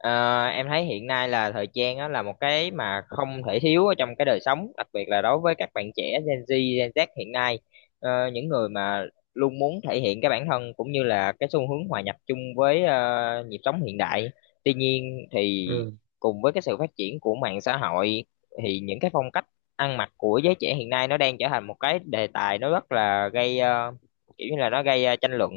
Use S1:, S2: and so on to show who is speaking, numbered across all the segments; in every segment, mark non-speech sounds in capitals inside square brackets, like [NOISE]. S1: Ờ, em thấy hiện nay là thời trang á, là một cái mà không thể thiếu ở trong cái đời sống, đặc biệt là đối với các bạn trẻ Gen Z hiện nay, những người mà luôn muốn thể hiện cái bản thân cũng như là cái xu hướng hòa nhập chung với nhịp sống hiện đại. Tuy nhiên thì
S2: Ừ,
S1: cùng với cái sự phát triển của mạng xã hội thì những cái phong cách ăn mặc của giới trẻ hiện nay nó đang trở thành một cái đề tài nó rất là gây kiểu như là nó gây tranh luận.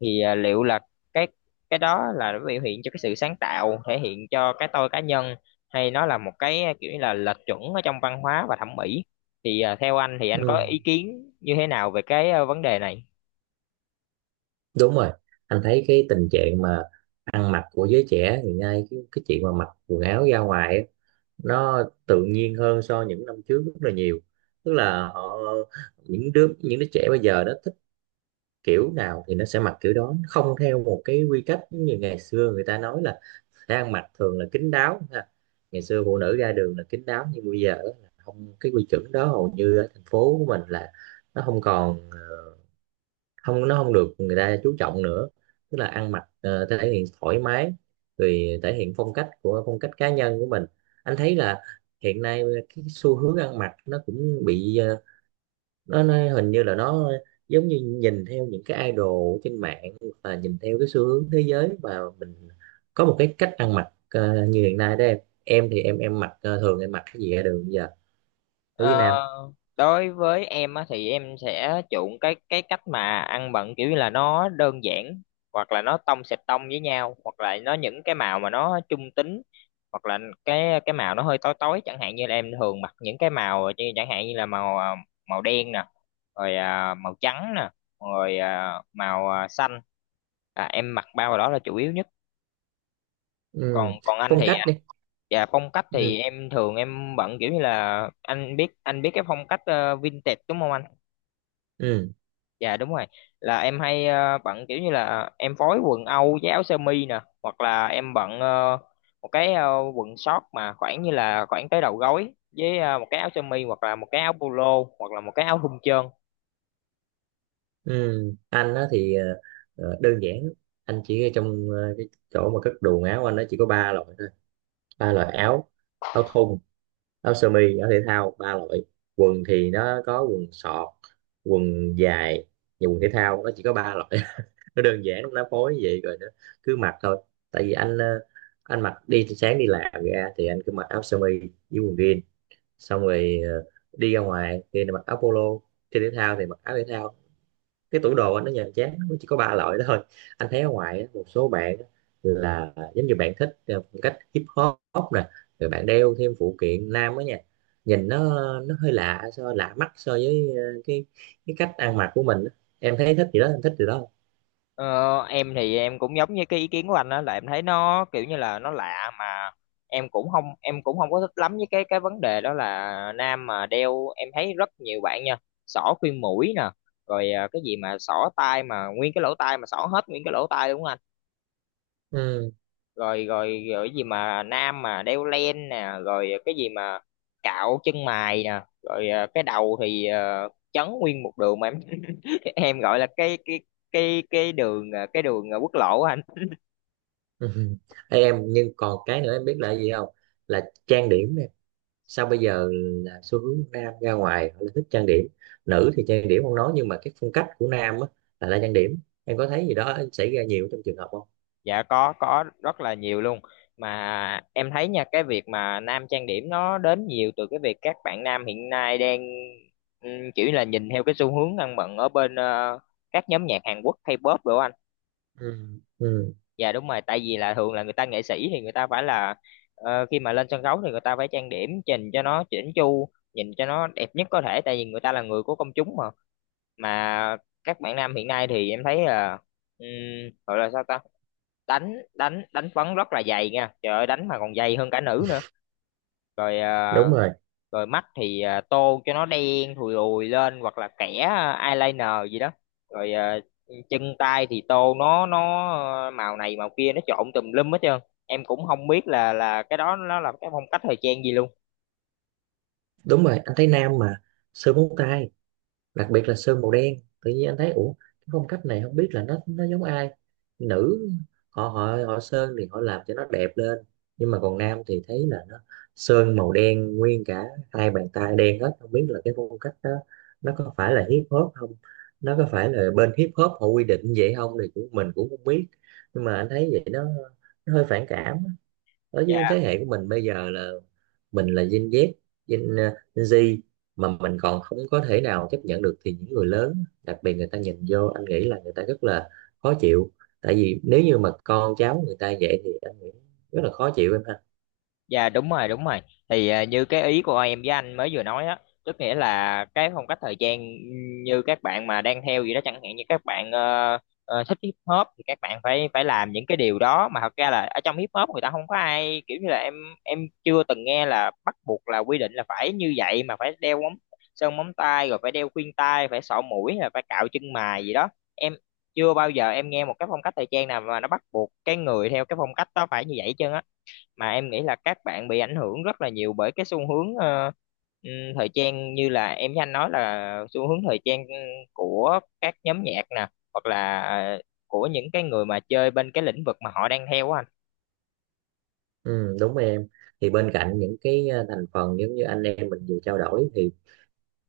S1: Thì liệu là cái cái đó là nó biểu hiện cho cái sự sáng tạo, thể hiện cho cái tôi cá nhân, hay nó là một cái kiểu như là lệch chuẩn ở trong văn hóa và thẩm mỹ, thì theo anh thì anh có
S2: ừ.
S1: ý kiến như thế nào về cái vấn đề này?
S2: Đúng rồi, anh thấy cái tình trạng mà ăn mặc của giới trẻ hiện nay, cái chuyện mà mặc quần áo ra ngoài á, nó tự nhiên hơn so với những năm trước rất là nhiều. Tức là họ, những đứa trẻ bây giờ nó thích kiểu nào thì nó sẽ mặc kiểu đó, nó không theo một cái quy cách như ngày xưa. Người ta nói là sẽ ăn mặc thường là kín đáo ha. Ngày xưa phụ nữ ra đường là kín đáo, nhưng bây giờ á, là không, cái quy chuẩn đó hầu như ở thành phố của mình là nó không còn, ờ, không nó không được người ta chú trọng nữa. Tức là ăn mặc thể hiện thoải mái, rồi thể hiện phong cách cá nhân của mình. Anh thấy là hiện nay cái xu hướng ăn mặc nó cũng bị nó hình như là nó giống như nhìn theo những cái idol trên mạng và nhìn theo cái xu hướng thế giới, và mình có một cái cách ăn mặc như hiện nay đó em. Em thì thường em mặc cái gì ra đường bây giờ ở Việt
S1: Ờ,
S2: Nam?
S1: Đối với em á, thì em sẽ chuộng cái cách mà ăn bận kiểu như là nó đơn giản, hoặc là nó tông sệt tông với nhau, hoặc là nó những cái màu mà nó trung tính, hoặc là cái màu nó hơi tối tối, chẳng hạn như là em thường mặc những cái màu như- chẳng hạn như là màu màu đen nè, rồi màu trắng nè, rồi màu xanh. Em mặc ba màu đó là chủ yếu nhất. còn
S2: Ừ.
S1: còn anh
S2: Phong
S1: thì.
S2: cách đi.
S1: Dạ, phong cách thì
S2: Ừ.
S1: em thường bận kiểu như là anh biết cái phong cách vintage, đúng không anh?
S2: Ừ.
S1: Dạ đúng rồi, là em hay bận kiểu như là em phối quần âu với áo sơ mi nè, hoặc là em bận một cái quần short mà khoảng như là khoảng tới đầu gối, với một cái áo sơ mi hoặc là một cái áo polo hoặc là một cái áo thun trơn.
S2: Ừ, anh á thì đơn giản lắm. Anh chỉ ở trong cái chỗ mà cất đồ áo anh, nó chỉ có ba loại thôi. Ba loại áo: áo thun, áo sơ mi, áo thể thao, ba loại. Quần thì nó có quần sọt, quần dài và quần thể thao, nó chỉ có ba loại. [LAUGHS] Nó đơn giản lắm, nó phối vậy rồi nó cứ mặc thôi. Tại vì anh mặc đi sáng đi làm ra thì anh cứ mặc áo sơ mi với quần jean. Xong rồi đi ra ngoài thì mặc áo polo, chơi thể thao thì mặc áo thể thao. Cái tủ đồ anh nó nhàm chán, nó chỉ có ba loại đó thôi. Anh thấy ở ngoài á, một số bạn á, là giống như bạn thích phong cách hip hop nè, rồi bạn đeo thêm phụ kiện nam á nha. Nhìn nó hơi lạ, lạ mắt so với cái cách ăn mặc của mình á. Em thấy thích gì đó Em thích gì đó.
S1: Ờ, em thì em cũng giống như cái ý kiến của anh, đó là em thấy nó kiểu như là nó lạ, mà em cũng không có thích lắm với cái vấn đề đó là nam mà đeo, em thấy rất nhiều bạn nha, xỏ khuyên mũi nè, rồi cái gì mà xỏ tai mà nguyên cái lỗ tai mà xỏ hết nguyên cái lỗ tai, đúng không anh?
S2: Ừ.
S1: Rồi rồi rồi cái gì mà nam mà đeo len nè, rồi cái gì mà cạo chân mày nè, rồi cái đầu thì chấn nguyên một đường mà em [LAUGHS] em gọi là cái đường cái đường quốc lộ á anh.
S2: [LAUGHS] Ê, em, nhưng còn cái nữa em biết là gì không? Là trang điểm. Sao bây giờ là xu hướng nam ra ngoài họ lại thích trang điểm? Nữ thì trang điểm không nói, nhưng mà cái phong cách của nam á là ra trang điểm. Em có thấy gì đó xảy ra nhiều trong trường hợp không?
S1: Dạ có rất là nhiều luôn, mà em thấy nha, cái việc mà nam trang điểm nó đến nhiều từ cái việc các bạn nam hiện nay đang kiểu như là nhìn theo cái xu hướng ăn bận ở bên các nhóm nhạc Hàn Quốc K-pop đồ anh.
S2: Ừ. Ừ,
S1: Dạ đúng rồi, tại vì là thường là người ta nghệ sĩ thì người ta phải là, khi mà lên sân khấu thì người ta phải trang điểm chỉnh cho nó chỉnh chu, nhìn cho nó đẹp nhất có thể, tại vì người ta là người của công chúng, mà các bạn nam hiện nay thì em thấy là, ừm, gọi là sao ta, đánh đánh đánh phấn rất là dày nha, trời ơi đánh mà còn dày hơn cả nữ nữa, rồi
S2: đúng rồi,
S1: rồi mắt thì tô cho nó đen thùi lùi lên, hoặc là kẻ eyeliner gì đó, rồi chân tay thì tô nó màu này màu kia, nó trộn tùm lum hết trơn, em cũng không biết là cái đó nó là cái phong cách thời trang gì luôn.
S2: đúng rồi, anh thấy nam mà sơn móng tay, đặc biệt là sơn màu đen. Tự nhiên anh thấy, ủa, cái phong cách này không biết là nó giống ai. Nữ họ họ họ sơn thì họ làm cho nó đẹp lên, nhưng mà còn nam thì thấy là nó sơn màu đen nguyên cả hai bàn tay đen hết. Không biết là cái phong cách đó nó có phải là hip hop không, nó có phải là bên hip hop họ quy định vậy không, thì cũng mình cũng không biết. Nhưng mà anh thấy vậy nó hơi phản cảm á. Ở với
S1: Dạ.
S2: thế hệ của mình bây giờ là mình là Gen Z, Gen ờ, Gen Z, mà mình còn không có thể nào chấp nhận được, thì những người lớn đặc biệt người ta nhìn vô, anh nghĩ là người ta rất là khó chịu. Tại vì nếu như mà con cháu người ta vậy thì anh nghĩ rất là khó chịu em ha.
S1: Dạ đúng rồi, đúng rồi, thì như cái ý của em với anh mới vừa nói á, tức nghĩa là cái phong cách thời trang như các bạn mà đang theo gì đó, chẳng hạn như các bạn thích hip hop thì các bạn phải phải làm những cái điều đó, mà thật ra là ở trong hip hop người ta không có ai kiểu như là, em chưa từng nghe là bắt buộc là quy định là phải như vậy, mà phải đeo móng, sơn móng tay, rồi phải đeo khuyên tai, phải sọ mũi, là phải cạo chân mày gì đó. Em chưa bao giờ em nghe một cái phong cách thời trang nào mà nó bắt buộc cái người theo cái phong cách đó phải như vậy chứ. Mà em nghĩ là các bạn bị ảnh hưởng rất là nhiều bởi cái xu hướng ừm, thời trang, như là em với anh nói là xu hướng thời trang của các nhóm nhạc nè, hoặc là của những cái người mà chơi bên cái lĩnh vực mà họ đang theo á anh.
S2: Ừ, đúng em. Thì bên cạnh những cái thành phần giống như anh em mình vừa trao đổi thì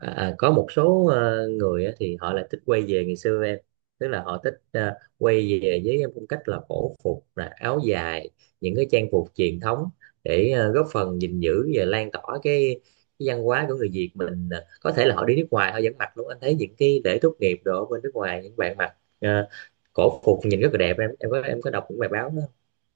S2: À, có một số người á, thì họ lại thích quay về ngày xưa em. Tức là họ thích quay về với phong cách là cổ phục, là áo dài, những cái trang phục truyền thống để góp phần gìn giữ và lan tỏa cái văn hóa của người Việt mình. Ờ, có thể là họ đi nước ngoài họ vẫn mặc luôn. Anh thấy những cái lễ tốt nghiệp đồ ở bên nước ngoài, những bạn mặc cổ phục nhìn rất là đẹp. Em có đọc những bài báo đó không?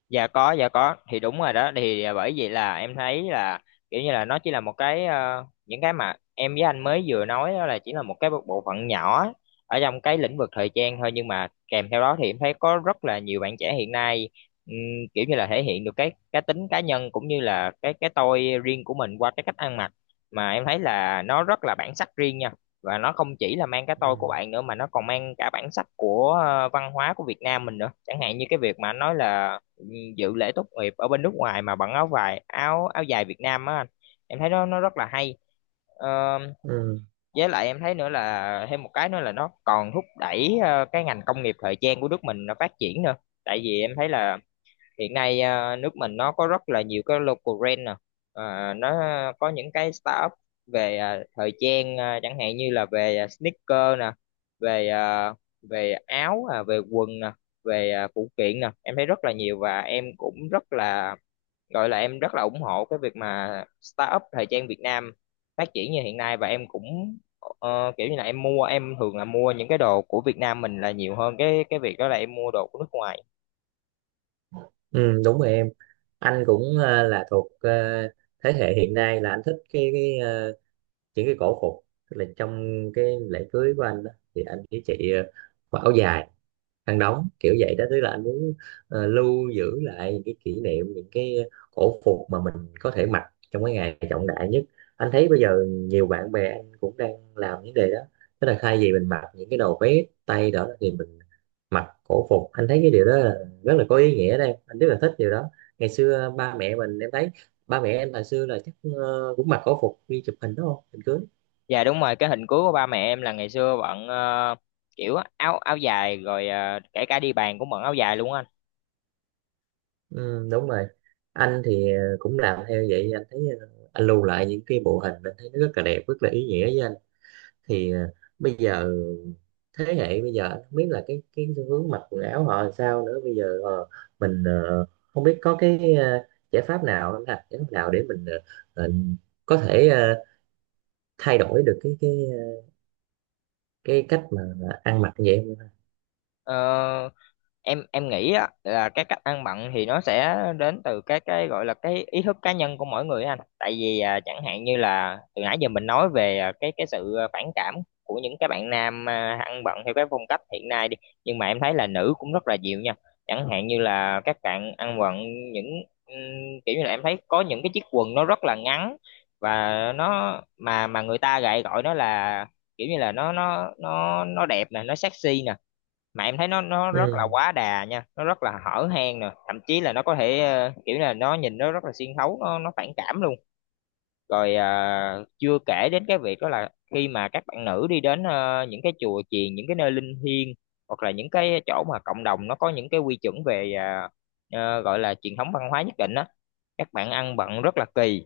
S1: Dạ có, dạ có, thì đúng rồi đó, thì bởi vậy là em thấy là kiểu như là nó chỉ là một cái, những cái mà em với anh mới vừa nói đó là chỉ là một cái bộ bộ phận nhỏ ở trong cái lĩnh vực thời trang thôi. Nhưng mà kèm theo đó thì em thấy có rất là nhiều bạn trẻ hiện nay, ừm, kiểu như là thể hiện được cái tính cá nhân, cũng như là cái tôi riêng của mình qua cái cách ăn mặc, mà em thấy là nó rất là bản sắc riêng nha. Và nó không chỉ là mang cái tôi
S2: Ừ.
S1: của bạn nữa, mà nó còn mang cả bản sắc của văn hóa của Việt Nam mình nữa, chẳng hạn như cái việc mà anh nói là dự lễ tốt nghiệp ở bên nước ngoài mà bằng áo vải áo áo dài Việt Nam á anh, em thấy nó rất là hay. Ờ,
S2: Ừ,
S1: với lại em thấy nữa là thêm một cái nữa là nó còn thúc đẩy cái ngành công nghiệp thời trang của nước mình nó phát triển nữa. Tại vì em thấy là hiện nay nước mình nó có rất là nhiều cái local brand nè. Nó có những cái startup về thời trang, chẳng hạn như là về sneaker nè, về à, về áo, về quần nè, về phụ kiện nè, em thấy rất là nhiều. Và em cũng rất là, gọi là em rất là ủng hộ cái việc mà startup thời trang Việt Nam phát triển như hiện nay, và em cũng kiểu như là em mua em thường là mua những cái đồ của Việt Nam mình là nhiều hơn cái việc đó là em mua đồ của nước ngoài.
S2: ừ, đúng rồi em, anh cũng là thuộc thế hệ hiện nay là anh thích những cái cổ phục. Tức là trong cái lễ cưới của anh đó, thì anh với chị mặc áo dài, khăn đóng kiểu vậy đó. Tức là anh muốn lưu giữ lại những cái kỷ niệm, những cái cổ phục mà mình có thể mặc trong cái ngày trọng đại nhất. Anh thấy bây giờ nhiều bạn bè anh cũng đang làm vấn đề đó, tức là thay vì mình mặc những cái đồ vest tay đó thì mình mặc cổ phục. Anh thấy cái điều đó là rất là có ý nghĩa, đây anh rất là thích điều đó. Ngày xưa ba mẹ mình, em thấy ba mẹ em hồi xưa là chắc cũng mặc cổ phục đi chụp hình đúng không, hình cưới?
S1: Dạ đúng rồi, cái hình cuối của ba mẹ em là ngày xưa bận kiểu áo áo dài, rồi kể cả đi bàn cũng bận áo dài luôn á anh.
S2: Ừ, đúng rồi. Anh thì cũng làm theo vậy. Anh thấy anh lưu lại những cái bộ hình, anh thấy nó rất là đẹp, rất là ý nghĩa với anh. Thì bây giờ thế hệ bây giờ anh không biết là cái xu hướng mặc quần áo họ làm sao nữa bây giờ. Ờ, mình không biết có cái giải pháp nào anh ha, giải pháp nào để mình ờ, có thể thay đổi được cái cách mà ăn mặc như vậy không?
S1: Ờ, em nghĩ á, là cái cách ăn bận thì nó sẽ đến từ cái gọi là cái ý thức cá nhân của mỗi người anh, tại vì chẳng hạn như là từ nãy giờ mình nói về cái sự phản cảm của những cái bạn nam ăn bận theo cái phong cách hiện nay đi, nhưng mà em thấy là nữ cũng rất là nhiều nha. Chẳng hạn như là các bạn ăn bận những, kiểu như là em thấy có những cái chiếc quần nó rất là ngắn, và nó mà người ta lại gọi nó là kiểu như là nó đẹp nè, nó sexy nè, mà em thấy nó rất là
S2: Ừ,
S1: quá đà nha, nó rất là hở hang nè, thậm chí là nó có thể kiểu là nó nhìn nó rất là xuyên thấu, nó phản cảm luôn. Rồi chưa kể đến cái việc đó là khi mà các bạn nữ đi đến những cái chùa chiền, những cái nơi linh thiêng, hoặc là những cái chỗ mà cộng đồng nó có những cái quy chuẩn về gọi là truyền thống văn hóa nhất định á, các bạn ăn bận rất là kỳ,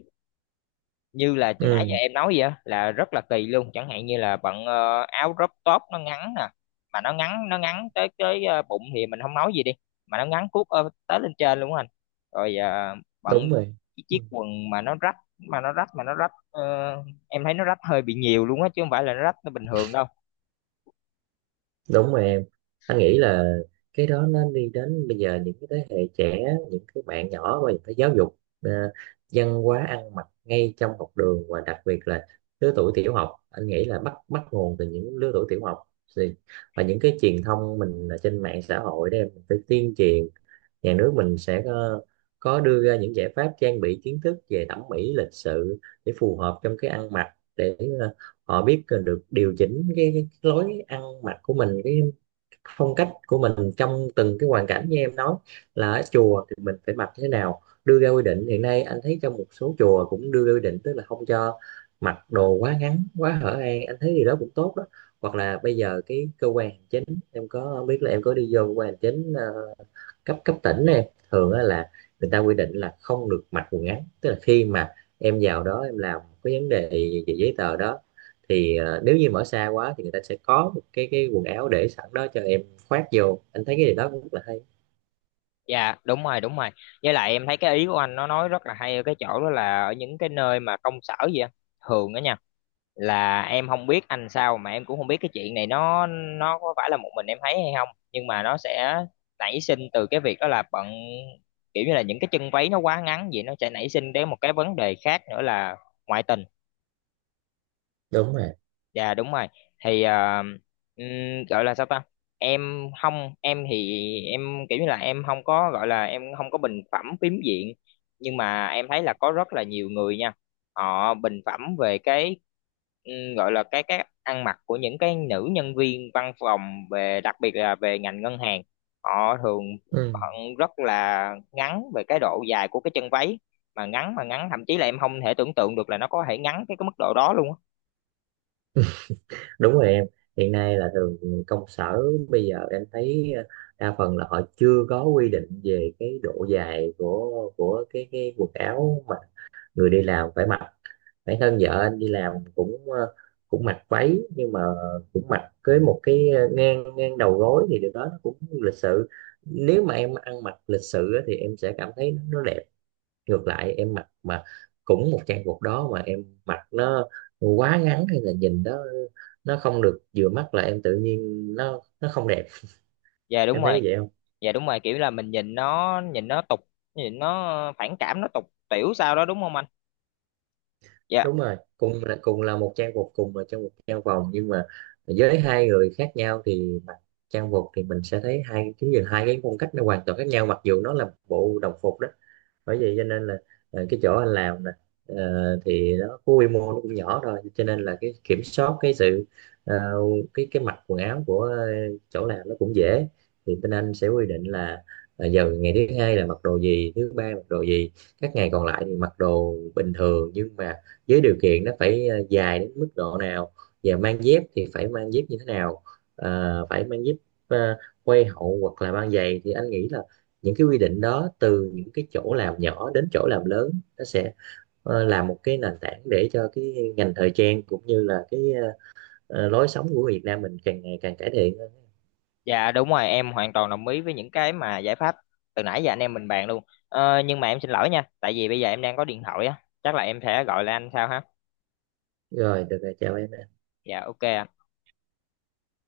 S1: như là từ nãy giờ
S2: ừ,
S1: em nói vậy á, là rất là kỳ luôn. Chẳng hạn như là bận áo crop top nó ngắn nè, mà nó ngắn tới tới bụng thì mình không nói gì đi, mà nó ngắn cuốc tới lên trên luôn á anh. Rồi bận
S2: đúng rồi.
S1: cái chiếc
S2: Ừ.
S1: quần mà nó rách em thấy nó rách hơi bị nhiều luôn á, chứ không phải là nó rách nó bình thường đâu.
S2: Đúng rồi em, anh nghĩ là cái đó nó đi đến bây giờ những cái thế hệ trẻ, những cái bạn nhỏ, và phải giáo dục văn hóa ăn mặc ngay trong học đường, và đặc biệt là lứa tuổi tiểu học. Anh nghĩ là bắt bắt nguồn từ những lứa tuổi tiểu học. Thì và những cái truyền thông mình ở trên mạng xã hội đó em, mình phải tuyên truyền. Nhà nước mình sẽ có đưa ra những giải pháp trang bị kiến thức về thẩm mỹ, lịch sự để phù hợp trong cái ăn mặc, để họ biết được điều chỉnh cái lối ăn mặc của mình, cái phong cách của mình trong từng cái hoàn cảnh. Như em nói là ở chùa thì mình phải mặc thế nào, đưa ra quy định. Hiện nay anh thấy trong một số chùa cũng đưa ra quy định, tức là không cho mặc đồ quá ngắn, quá hở hang, anh thấy điều đó cũng tốt đó. Hoặc là bây giờ cái cơ quan hành chính, em có không biết là em có đi vô cơ quan hành chính cấp cấp tỉnh này, thường là người ta quy định là không được mặc quần ngắn. Tức là khi mà em vào đó em làm cái vấn đề về giấy tờ đó, thì nếu như mở xa quá thì người ta sẽ có một cái quần áo để sẵn đó cho em khoác vô, anh thấy cái điều đó cũng rất là hay.
S1: Dạ đúng rồi, đúng rồi, với lại em thấy cái ý của anh nó nói rất là hay ở cái chỗ đó là ở những cái nơi mà công sở vậy á, thường á nha, là em không biết anh sao mà em cũng không biết cái chuyện này nó có phải là một mình em thấy hay không, nhưng mà nó sẽ nảy sinh từ cái việc đó là bận kiểu như là những cái chân váy nó quá ngắn vậy, nó sẽ nảy sinh đến một cái vấn đề khác nữa là ngoại tình.
S2: Đúng rồi.
S1: Dạ đúng rồi. Thì gọi là sao ta? Em không, em thì em kiểu như là em không có, gọi là em không có bình phẩm phím diện, nhưng mà em thấy là có rất là nhiều người nha. Họ bình phẩm về cái, gọi là cái ăn mặc của những cái nữ nhân viên văn phòng, về đặc biệt là về ngành ngân hàng. Họ thường
S2: Ừ.
S1: bận rất là ngắn về cái độ dài của cái chân váy, mà ngắn thậm chí là em không thể tưởng tượng được là nó có thể ngắn cái mức độ đó luôn á.
S2: Đúng rồi em, hiện nay là thường công sở bây giờ em thấy đa phần là họ chưa có quy định về cái độ dài của cái quần áo mà người đi làm phải mặc. Bản thân vợ anh đi làm cũng cũng mặc váy, nhưng mà cũng mặc cưới một cái ngang ngang đầu gối, thì điều đó nó cũng lịch sự. Nếu mà em ăn mặc lịch sự á, thì em sẽ cảm thấy nó, đẹp. Ngược lại em mặc mà cũng một trang phục đó, mà em mặc nó quá ngắn hay là nhìn đó nó không được vừa mắt, là em tự nhiên nó không đẹp.
S1: Dạ đúng
S2: Em
S1: rồi.
S2: thấy vậy không?
S1: Dạ đúng rồi, kiểu là mình nhìn nó tục, nhìn nó phản cảm, nó tục tiểu sao đó, đúng không anh? Dạ.
S2: Đúng rồi, cùng là một trang phục, cùng là trong một trang vòng, nhưng mà với hai người khác nhau thì mặc trang phục thì mình sẽ thấy hai cái nhìn, hai cái phong cách nó hoàn toàn khác nhau, mặc dù nó là bộ đồng phục đó. Bởi vậy cho nên là cái chỗ anh làm nè, thì nó có quy mô nó cũng nhỏ thôi, cho nên là cái kiểm soát cái sự ờ, cái mặc quần áo của chỗ làm nó cũng dễ. Thì bên anh sẽ quy định là giờ ngày thứ hai là mặc đồ gì, thứ ba mặc đồ gì, các ngày còn lại thì mặc đồ bình thường, nhưng mà với điều kiện nó phải dài đến mức độ nào, và mang dép thì phải mang dép như thế nào. Ờ, phải mang dép ờ, quay hậu hoặc là mang giày. Thì anh nghĩ là những cái quy định đó từ những cái chỗ làm nhỏ đến chỗ làm lớn, nó sẽ là một cái nền tảng để cho cái ngành thời trang cũng như là cái lối sống của Việt Nam mình càng ngày càng cải thiện hơn.
S1: Dạ đúng rồi, em hoàn toàn đồng ý với những cái mà giải pháp từ nãy giờ anh em mình bàn luôn. Ờ, nhưng mà em xin lỗi nha, tại vì bây giờ em đang có điện thoại á, chắc là em sẽ gọi lại anh sau ha.
S2: Rồi, được rồi, chào em.
S1: Dạ ok ạ.